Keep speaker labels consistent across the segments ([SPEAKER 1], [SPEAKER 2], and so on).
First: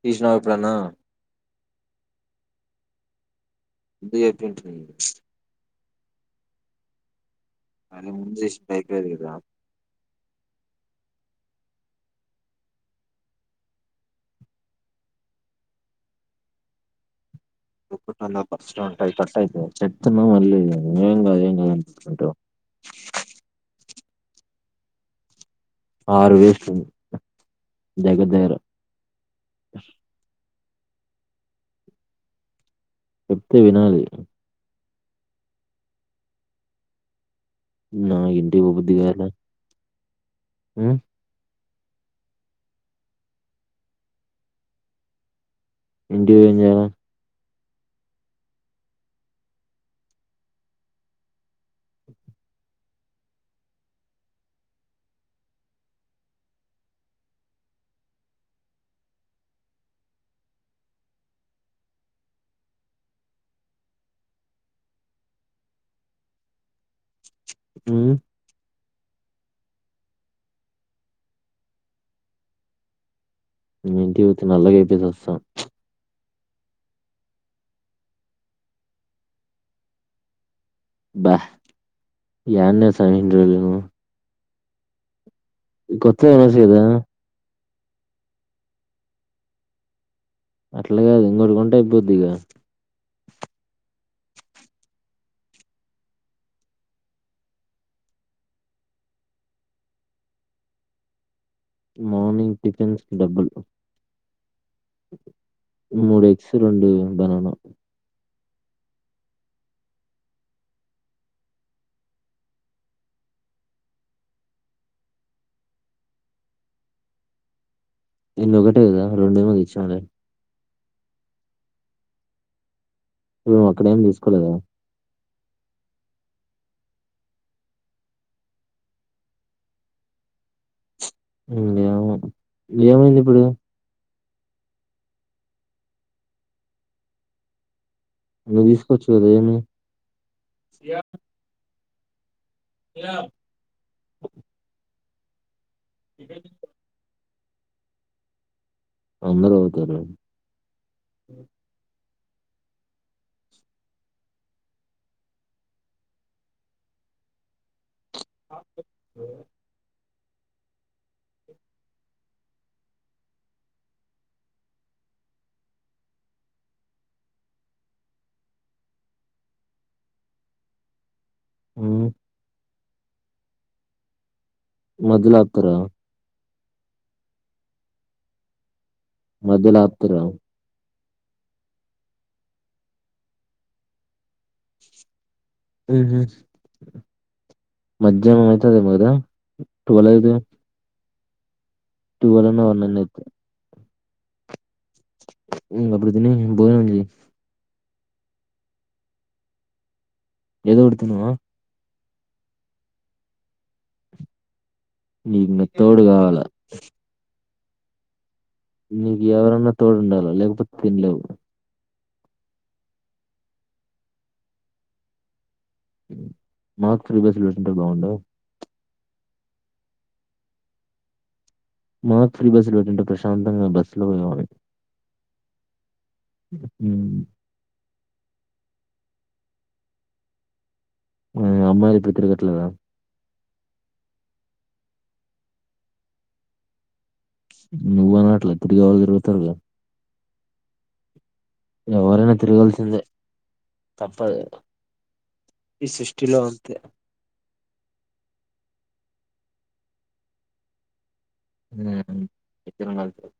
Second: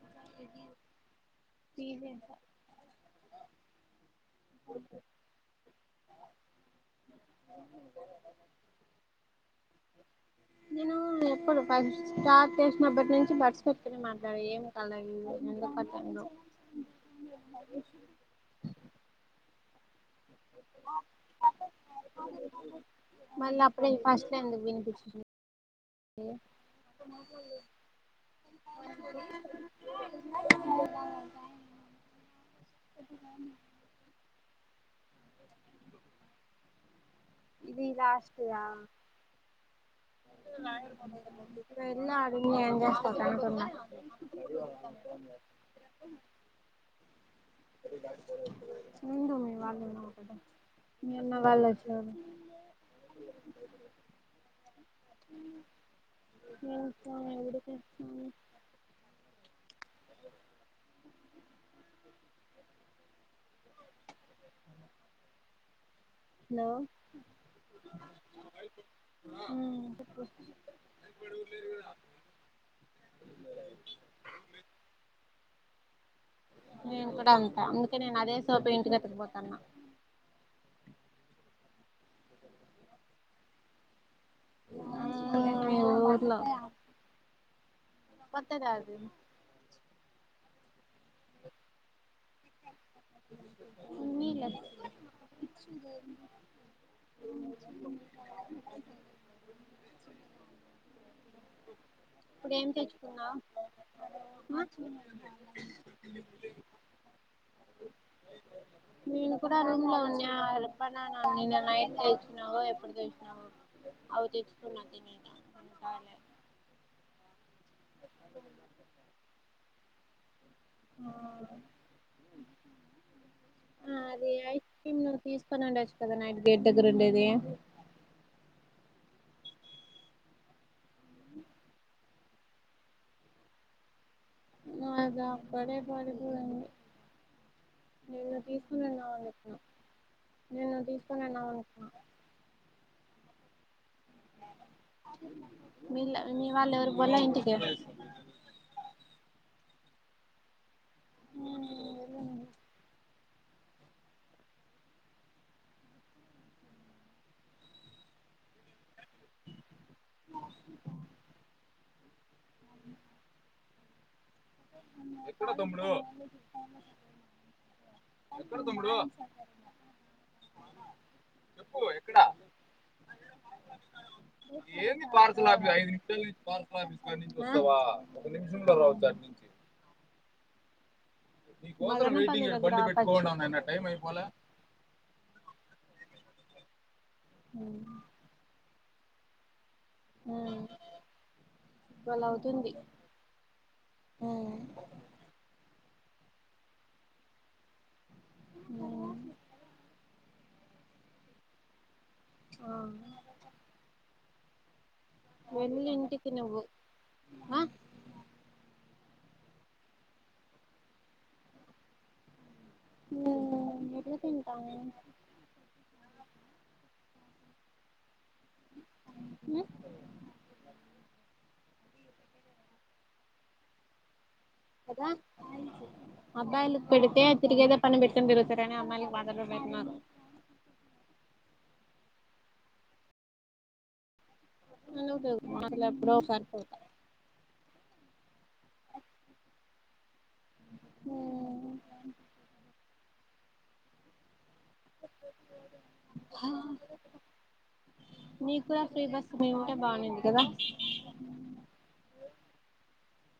[SPEAKER 1] తీసినవ ఎప్పుడనా
[SPEAKER 2] తీయలేదురా
[SPEAKER 1] [unintelligible] [unintelligible] అరే ముంజేష్ బైక్ అడిగాడురా
[SPEAKER 2] నేను ఎప్పుడు ఫస్ట్ స్టార్ట్ చేసినప్పటి నుంచి బర్డ్స్ పెట్టుకునే మాట్లాడ ఏంకాలే ఎందుకు అట్ల అయిందో
[SPEAKER 1] [unintelligible] బగ్స్ ఉంటాయి కట్ అయితయి చెట్ చెప్పుతున్నాను మళ్ళీ ఏంకాదు ఏంకాదు అనుకుంటు
[SPEAKER 2] మళ్ళీ అప్పుడే ఫస్ట్ ఎందుకు వినిపించలే
[SPEAKER 1] ఆరు వేస్ట్ దగ్గర దగ్గర
[SPEAKER 2] [inaudible]
[SPEAKER 1] చెప్తే వినాలి నాకు
[SPEAKER 2] ఇదిలాస్ట్ దా
[SPEAKER 1] ఇంటికి పోబుద్ది కాలే ఉమ్
[SPEAKER 2] వెళ్ళు అడుండి ఏం చేస్తావ్ గంట ఉన్న
[SPEAKER 1] ఇంటికివోయి ఏం చేయాలే
[SPEAKER 2] ఉండు మీ వాళ్ళు మీ అమ్మ వాళ్ళు వచ్చేవరకు ఇంకా ఎడిపిస్తున్నవ్ హలో
[SPEAKER 1] హ్మ్
[SPEAKER 2] ఆ
[SPEAKER 1] టితి నల్లగా అయితె చస్తావ్
[SPEAKER 2] నేను కూడా అంతా అందుకే నేను అదే సోపు ఇంటి ఎత్తుకు పోతున్న
[SPEAKER 1] బా యన్నే సామీ ఇన్ని రోజులు
[SPEAKER 2] మీ
[SPEAKER 1] కొత్త
[SPEAKER 2] ఊర్లో
[SPEAKER 1] వినాసయదా
[SPEAKER 2] కొత్తది యాది
[SPEAKER 1] అట్లా కాదు ఇంకోటి కొంటే అయిపోద్దిగా
[SPEAKER 2] ఉన్నీలే
[SPEAKER 1] మార్నింగ్
[SPEAKER 2] ఇప్పుడు ఏం
[SPEAKER 1] టిఫిన్స్ కి
[SPEAKER 2] తెచ్చుకున్నావు
[SPEAKER 1] డబ్బులు మూడు ఎగ్స్ రెండు బనానా
[SPEAKER 2] నేను కూడా రూమ్ లో ఉన్నా ఆడ బనానా నీనా నైట్ తెచ్చినావో ఎప్పుడు తెచ్చినావో అవి తెచ్చుకున్న తినేకి
[SPEAKER 1] ఎన్ని ఒకటే కదా రెండు ఏమో తెచ్చి [unintelligible]
[SPEAKER 2] ఆ
[SPEAKER 1] నువ్వు
[SPEAKER 2] ఆ
[SPEAKER 1] అక్కడేం
[SPEAKER 2] అది
[SPEAKER 1] తీసుకోలేదా
[SPEAKER 2] ఐస్ క్రీమ్ నువ్వు తీసుకొని ఉండచ్చు కదా నైట్ గేడ్ దగ్గర ఉండేది
[SPEAKER 1] ఏమో ఏమైంది ఇప్పుడు
[SPEAKER 2] అదా అక్కడే పడిపోయింది నిన్న
[SPEAKER 1] నువ్వు
[SPEAKER 2] తీసుకుని
[SPEAKER 1] తీసుకోవచ్చు
[SPEAKER 2] ఉన్నాం
[SPEAKER 1] కదా ఏమి
[SPEAKER 2] అనుకున్నా నిన్న తీసుకుని ఉన్నాం అనుకున్నా ఐస్ క్రీం బండోడ్ మీల్ల మీ వాళ్ళు ఎవరు బోలే ఇంటి ఎం
[SPEAKER 1] అందరు వెళ్తార [inaudible]
[SPEAKER 2] ఆ
[SPEAKER 1] [unintelligible]
[SPEAKER 2] [inaudible] [inaudible] ఎక్కడ తమ్ముడూ ఎక్కడ తమ్ముడూ చెప్పూ
[SPEAKER 1] హ్మ్
[SPEAKER 2] ఎక్కడ ఏది
[SPEAKER 1] మధ్యలో
[SPEAKER 2] పార్సల
[SPEAKER 1] ఆపుతారా
[SPEAKER 2] ఐదు నిమిషలు నుంచి పార్ ఆఫీస్ కాడ్నుంచి వస్తవా ఒక నిమిషం లో రవచ్చు ఆడ నుంచ్
[SPEAKER 1] మద్దిలో ఆప్తరా
[SPEAKER 2] ని కోసం వెయిటింగ్ బండి పెట్కోన్న టైం అయిపోలే
[SPEAKER 1] ఉ ఉ
[SPEAKER 2] [inaudible]
[SPEAKER 1] తరు ఏమో గదా ట్వెల్వ్ ఐదే టువల్ అన్న వన్ అన్న అయి
[SPEAKER 2] ఆ
[SPEAKER 1] ఉమ్ అప్పుడు తినయ్ భోజనం చేయ్
[SPEAKER 2] ఆ
[SPEAKER 1] ఏదో ఒటి తినూ అ
[SPEAKER 2] ఆ
[SPEAKER 1] నీకు ని తోడు కావాల
[SPEAKER 2] ఆహ్
[SPEAKER 1] నీకు ఎవరన్న తోడు ఉండాలా లేక్పోతే తిన్లేవ్
[SPEAKER 2] ఉమ్ ఎట్ల తింటా నే
[SPEAKER 1] మాక్ ఫ్రీబస్సుల్ పెట్టుంటే బాగుండు
[SPEAKER 2] ఉ
[SPEAKER 1] మాకు ఫ్రీ బస్సు లో పెటింటే ప్రశాంతంగ బస్సు లో పోయవాలం
[SPEAKER 2] అ అబ్బాయిలకు
[SPEAKER 1] హ్మ్
[SPEAKER 2] పెడితే తిర్గేద పని పెట్టని తిరుగుతారని అమ్మాయిలకి మత్రమేపెట్టినరు
[SPEAKER 1] అ అమ్మాయిలు ఇప్పుడు తరుగట్లేర
[SPEAKER 2] [unintelligible] ఎప్పుడోసరి
[SPEAKER 1] నువ్వు అన్నట్ల తిరిగే వాళ్ళ తీరుగుతరుగ
[SPEAKER 2] ఉమ్
[SPEAKER 1] ఎవరైనా తిరగాలసిందే తప్పదె ఈ సృష్టిలో అంతె
[SPEAKER 2] కూడ ఫ్రీ బస్ మీ ఉంటే బాగుంది కదా
[SPEAKER 1] ఉమ్ ఇద్దరం కల్సి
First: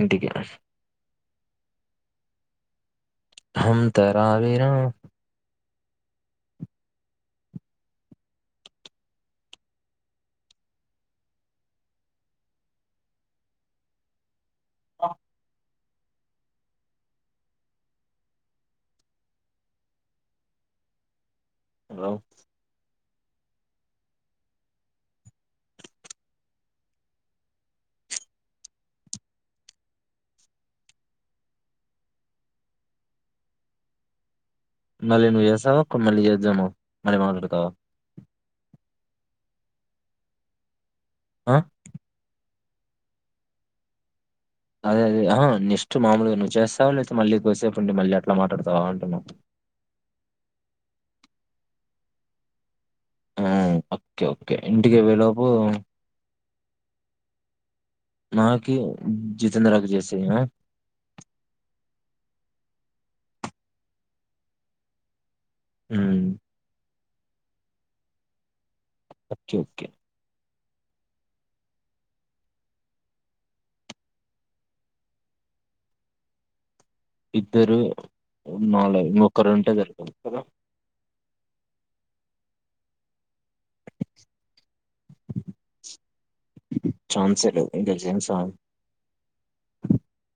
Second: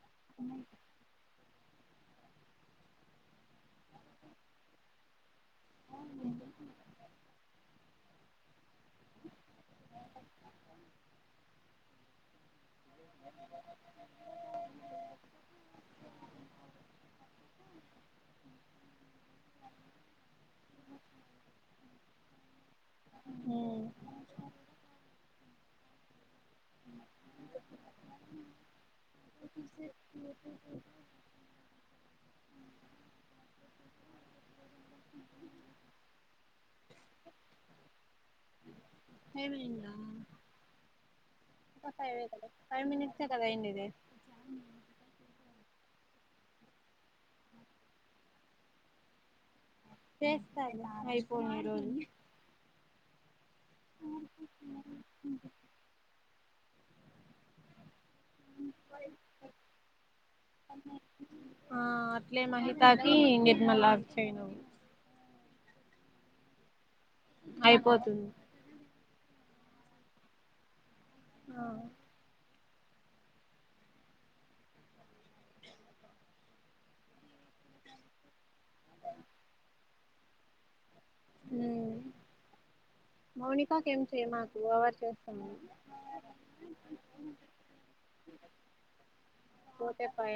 [SPEAKER 1] ఇంటికి హంతరారినా
[SPEAKER 2] అవునులేండి [unintelligible] [inaudible] గాలి
[SPEAKER 1] ఆ
[SPEAKER 2] [inaudible]
[SPEAKER 1] హలో
[SPEAKER 2] [inaudible]
[SPEAKER 1] మళ్ళీ నువ్వు ఏస్సావా కొ మళ్ళీ చేజ్జామ మళ్ళీ మాడడుతావా
[SPEAKER 2] టైమ్ అయిందా
[SPEAKER 1] ఆ
[SPEAKER 2] ఇంకా ఫైవే కదా ఫైవ్ మినిట్సే కద అయిండేది
[SPEAKER 1] అదే అదే ఆహా నెక్స్ట్ మాముూలుగా నువ్వు చేస్తావా లేతే మళ్ళీ కూసేపు ఉండి మళ్ళీ అట్లా మాట్లాడతావా అంటున్నా.
[SPEAKER 2] చేస్తా ఇక
[SPEAKER 1] ఆ ఓకే ఓకే ఇంటికి వేళేలోపు నాకి జితేంద్రకి చేసేయ్ నా
[SPEAKER 2] ఇట్లే మహితాకి నిర్మలా కి చెయ్ ను
[SPEAKER 1] హ్మ్
[SPEAKER 2] అయిపోతుంది
[SPEAKER 1] ఓకే ఓకే
[SPEAKER 2] ఆ
[SPEAKER 1] ఇద్దరూ నాలే ఇంకొక్కరు ఉంటే సరి కదా
[SPEAKER 2] హ్మ్ మౌనికాకి ఏం చెయ్య మాకు ఎవాయిడ్ చేస్తాము
[SPEAKER 1] ఛాన్సే లేదు ఇంకా జేమ్స్ హార్డెన్
[SPEAKER 2] పోతేపాయ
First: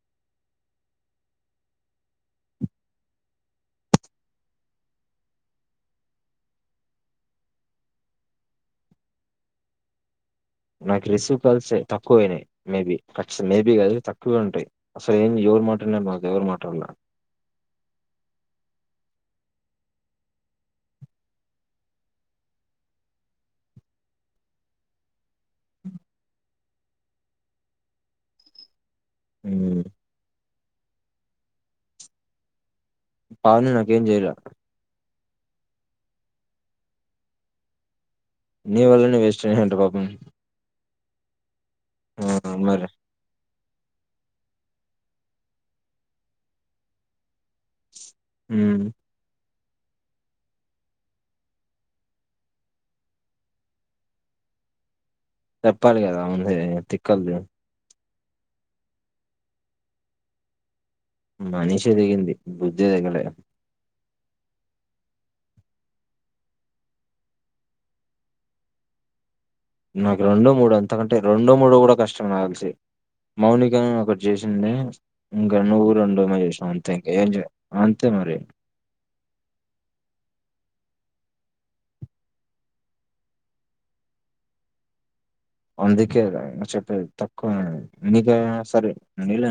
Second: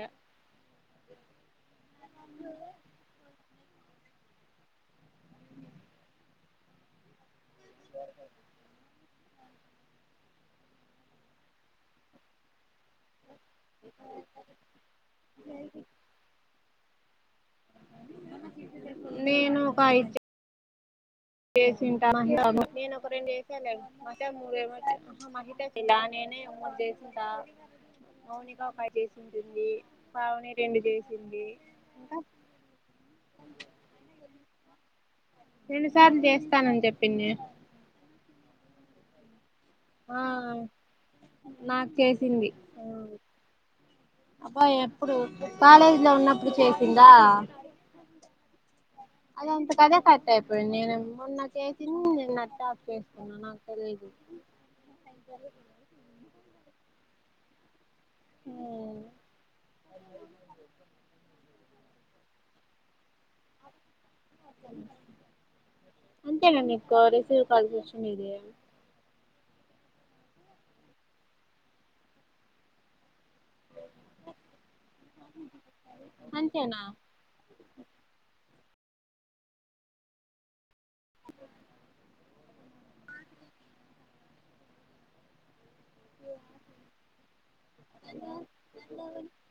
[SPEAKER 1] నాకు రిషవ్ కలిసే తక్కువయినాయి మేబీ ఖచ్చిత మేబీ కాదు తక్కువగా ఉంటాయి, అసలు ఏం ఎవరు మాట్లాడినాను మా ఎవరు మాట్లాడునా
[SPEAKER 2] నేను కాయితే చెసింట [unintelligible] ల్లి
[SPEAKER 1] హ్మ్.
[SPEAKER 2] పవని ఎం చేసింది ఇంకా
[SPEAKER 1] పావును నాకేం చేయరా
[SPEAKER 2] రెండు సార్లు దేవస్థాన చెప్పిన్న
[SPEAKER 1] నవెల్నే వస్ చి హంట పాబ
[SPEAKER 2] నాకు చేసింది అబ్బా ఎప్పుడు కాలేజీ లో ఉన్నప్పుడు చేసిందా
[SPEAKER 1] హ్మ్.
[SPEAKER 2] అది అంత కదే కట్ అయిపోయింది నేను మొన్న చేసింది నేను నట్ ఆఫ్ చేస్తున్నా నాకు తెలిదు
[SPEAKER 1] చెప్పాలి కదా అంది తిక్కలది
[SPEAKER 2] మ్మ్
[SPEAKER 1] మనిషి దిగింది బుద్ధి దిగలే
[SPEAKER 2] అంతే నమ్ ఇకు రసీవ్ కల్ సషన్ ఇదయా
[SPEAKER 1] నాకు రెండో మూడు అంతకంటే రెండో మూడు కూడా కష్టం నా కలిసి మౌనిక ఒకటి చేసిండే ఇంకా నువ్వురు రెంండడుమ చేసినావు
[SPEAKER 2] అంతేనా
[SPEAKER 1] అంతే ఇంకా ఏం అంతే మరి అందుకే చెప్ప తక్కువ మీకా సర నల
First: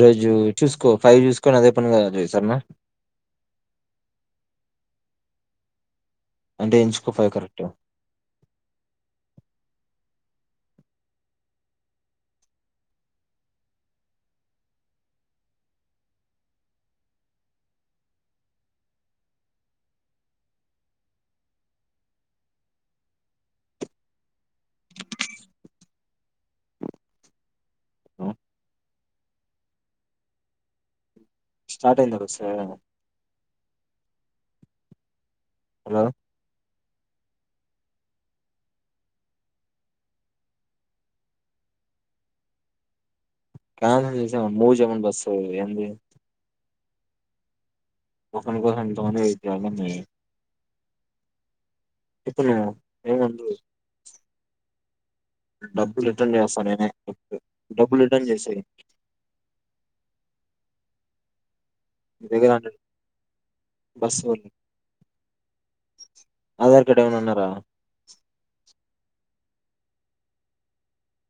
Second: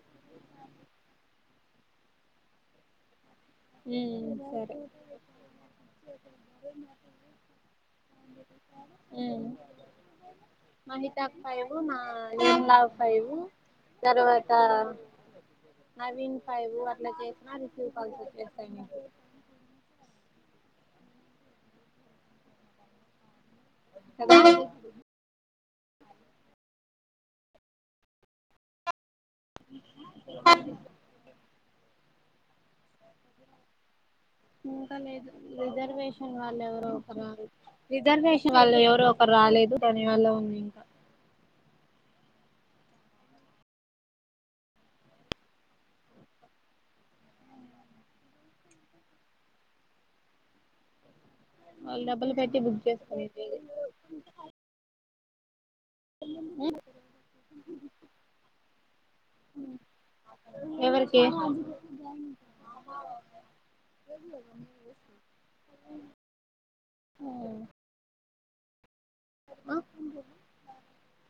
[SPEAKER 1] రోజు చూసుకో ఫైవ్ చూసుకోొని అదే పను కా సరేనా
[SPEAKER 2] మ్మ్ సరే
[SPEAKER 1] అంటే ఎంచుకో ఫవ్ కరెక్ట్ గా
[SPEAKER 2] మహితా ఫైవ్ నా న్లా్ ఫైవ్ తరువాత నవీన్ ఫైవ్ అట్లా చేసిన రివ్ కాల్ త అదా
[SPEAKER 1] స్టార్ట్ అయింద బస్
[SPEAKER 2] ఇంకా లేదు
[SPEAKER 1] హలో
[SPEAKER 2] రిజర్వేషన్ వాళ్ళు ఎవరో రిజర్వేషన్ వాల్ల ఎవరు ఒకరు రాలేదు దాని వల్ల ఉంది ఇంకా
[SPEAKER 1] కన్స చేసా మూమన్ బస్ ఏంది ఒకని కోసం ఇంత మంది వెయిట్ చేయాలా
[SPEAKER 2] వాళ్ళు డబ్బులు కట్టి
[SPEAKER 1] నువ్వు
[SPEAKER 2] బుక్ చేస్తారు
[SPEAKER 1] ఏముంది డబ్బులు రిటర్న్ చేస్తా నే డబ్బులు రిటర్న్ చేసేయి
[SPEAKER 2] ఎవరికి
[SPEAKER 1] నీ దగ్గర అంటే బస్సు వాళ్ళు ఆధార్ కార్డ్ ఏమైనా ఉన్నారా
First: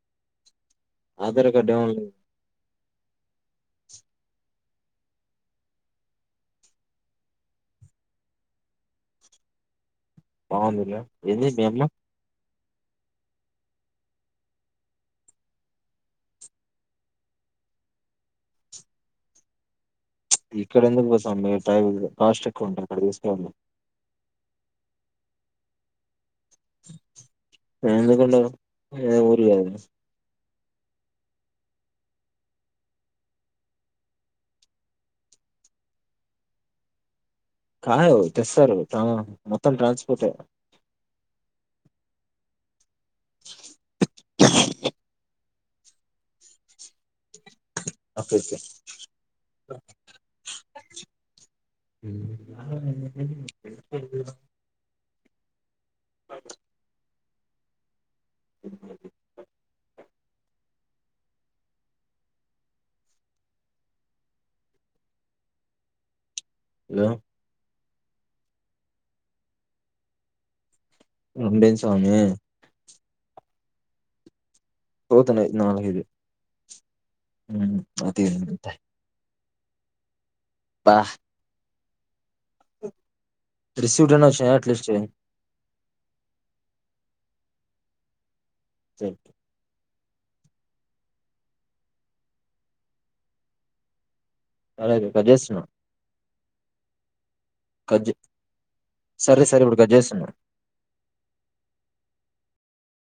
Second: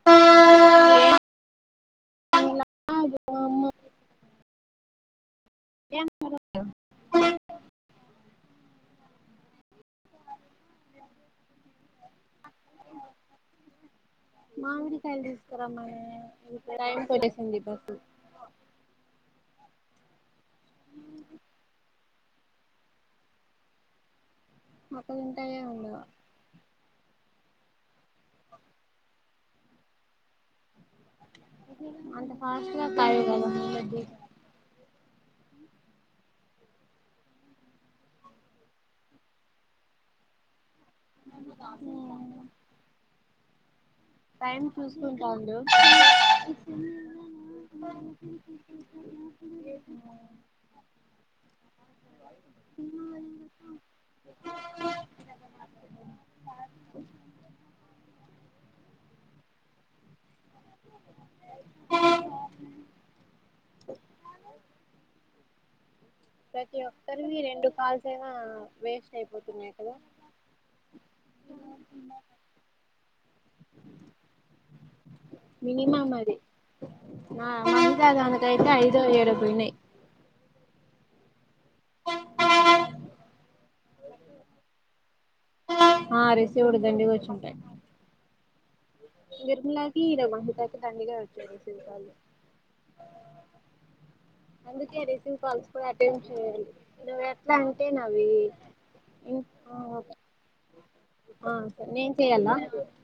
[SPEAKER 2] ఆ
[SPEAKER 1] ఆధార్ కార్డ్ డౌన్లోడ్
[SPEAKER 2] ఆ [inaudible]
[SPEAKER 1] బాగుందిగా ఏంది మీ అమ్మ
[SPEAKER 2] మాడిమాకాయలు తీసుకురమ్మని టైమ్ కి వచేసింది బస్సు
[SPEAKER 1] ఇక్కడ ఎందుకు పోస్తాం మీరు టై కాస్ట్ ఎక్కువ ఉంటాది అక్కడ తీసుకున్నావాళ్ళు
[SPEAKER 2] ఉంటాయో వుండవో
[SPEAKER 1] ఎందుకుండావ్ ఇదేం ఊరు కాదా
[SPEAKER 2] అంత ఫాస్ట్ గా కాయావ్ కదా [unintelligible]
[SPEAKER 1] కాయవు తెస్తారు టా మొత్తం ట్రాన్స్పోర్ట్ ఏ.
[SPEAKER 2] టైం చూసుకుంటా ఉండు.
[SPEAKER 1] ఓకే ఓకే [unintelligible] [unintelligible]
[SPEAKER 2] ప్రతి ఒక్కరివి రెండు కాల్స్. అంతే ఆ వేస్ట్ అయిపోతున్నాయి కదా.
[SPEAKER 1] రోండెందీ స్వామి. పోతున్నాయి నాలుగైదు.
[SPEAKER 2] మినిమం అది నా
[SPEAKER 1] ఉమ్,
[SPEAKER 2] ఇంకా
[SPEAKER 1] అది
[SPEAKER 2] దానికైతే ఐదో ఏడో. పోయినాయి.
[SPEAKER 1] ఆహ్. రిసీవ్డ్ అని ఓ షర్ట్ లిస్ట్ చెయ్యి.
[SPEAKER 2] ఆ రిసీవ్డ్ దండిగా ఒచ్చీఉంటాయి. గర్మిలాగ్. ఇడా [unintelligible] దండిగా వచ్చేవి రిసీవ్డ్ కాల్ లు.
[SPEAKER 1] సరే
[SPEAKER 2] అందుకే
[SPEAKER 1] కట్
[SPEAKER 2] రిసీవ్
[SPEAKER 1] చేస్తున్నా
[SPEAKER 2] కల్స్ కూడా అటెం. చేయండి నువ్వే. ఎట్లా అంటే
[SPEAKER 1] కట్ చే-
[SPEAKER 2] నవ్వింది, ఇన్
[SPEAKER 1] సరే సరే ఇప్పుడు
[SPEAKER 2] ఆ
[SPEAKER 1] కట్
[SPEAKER 2] ఓకే
[SPEAKER 1] చేస్తున్నా
[SPEAKER 2] ఆ నేన్ చెయ్యల.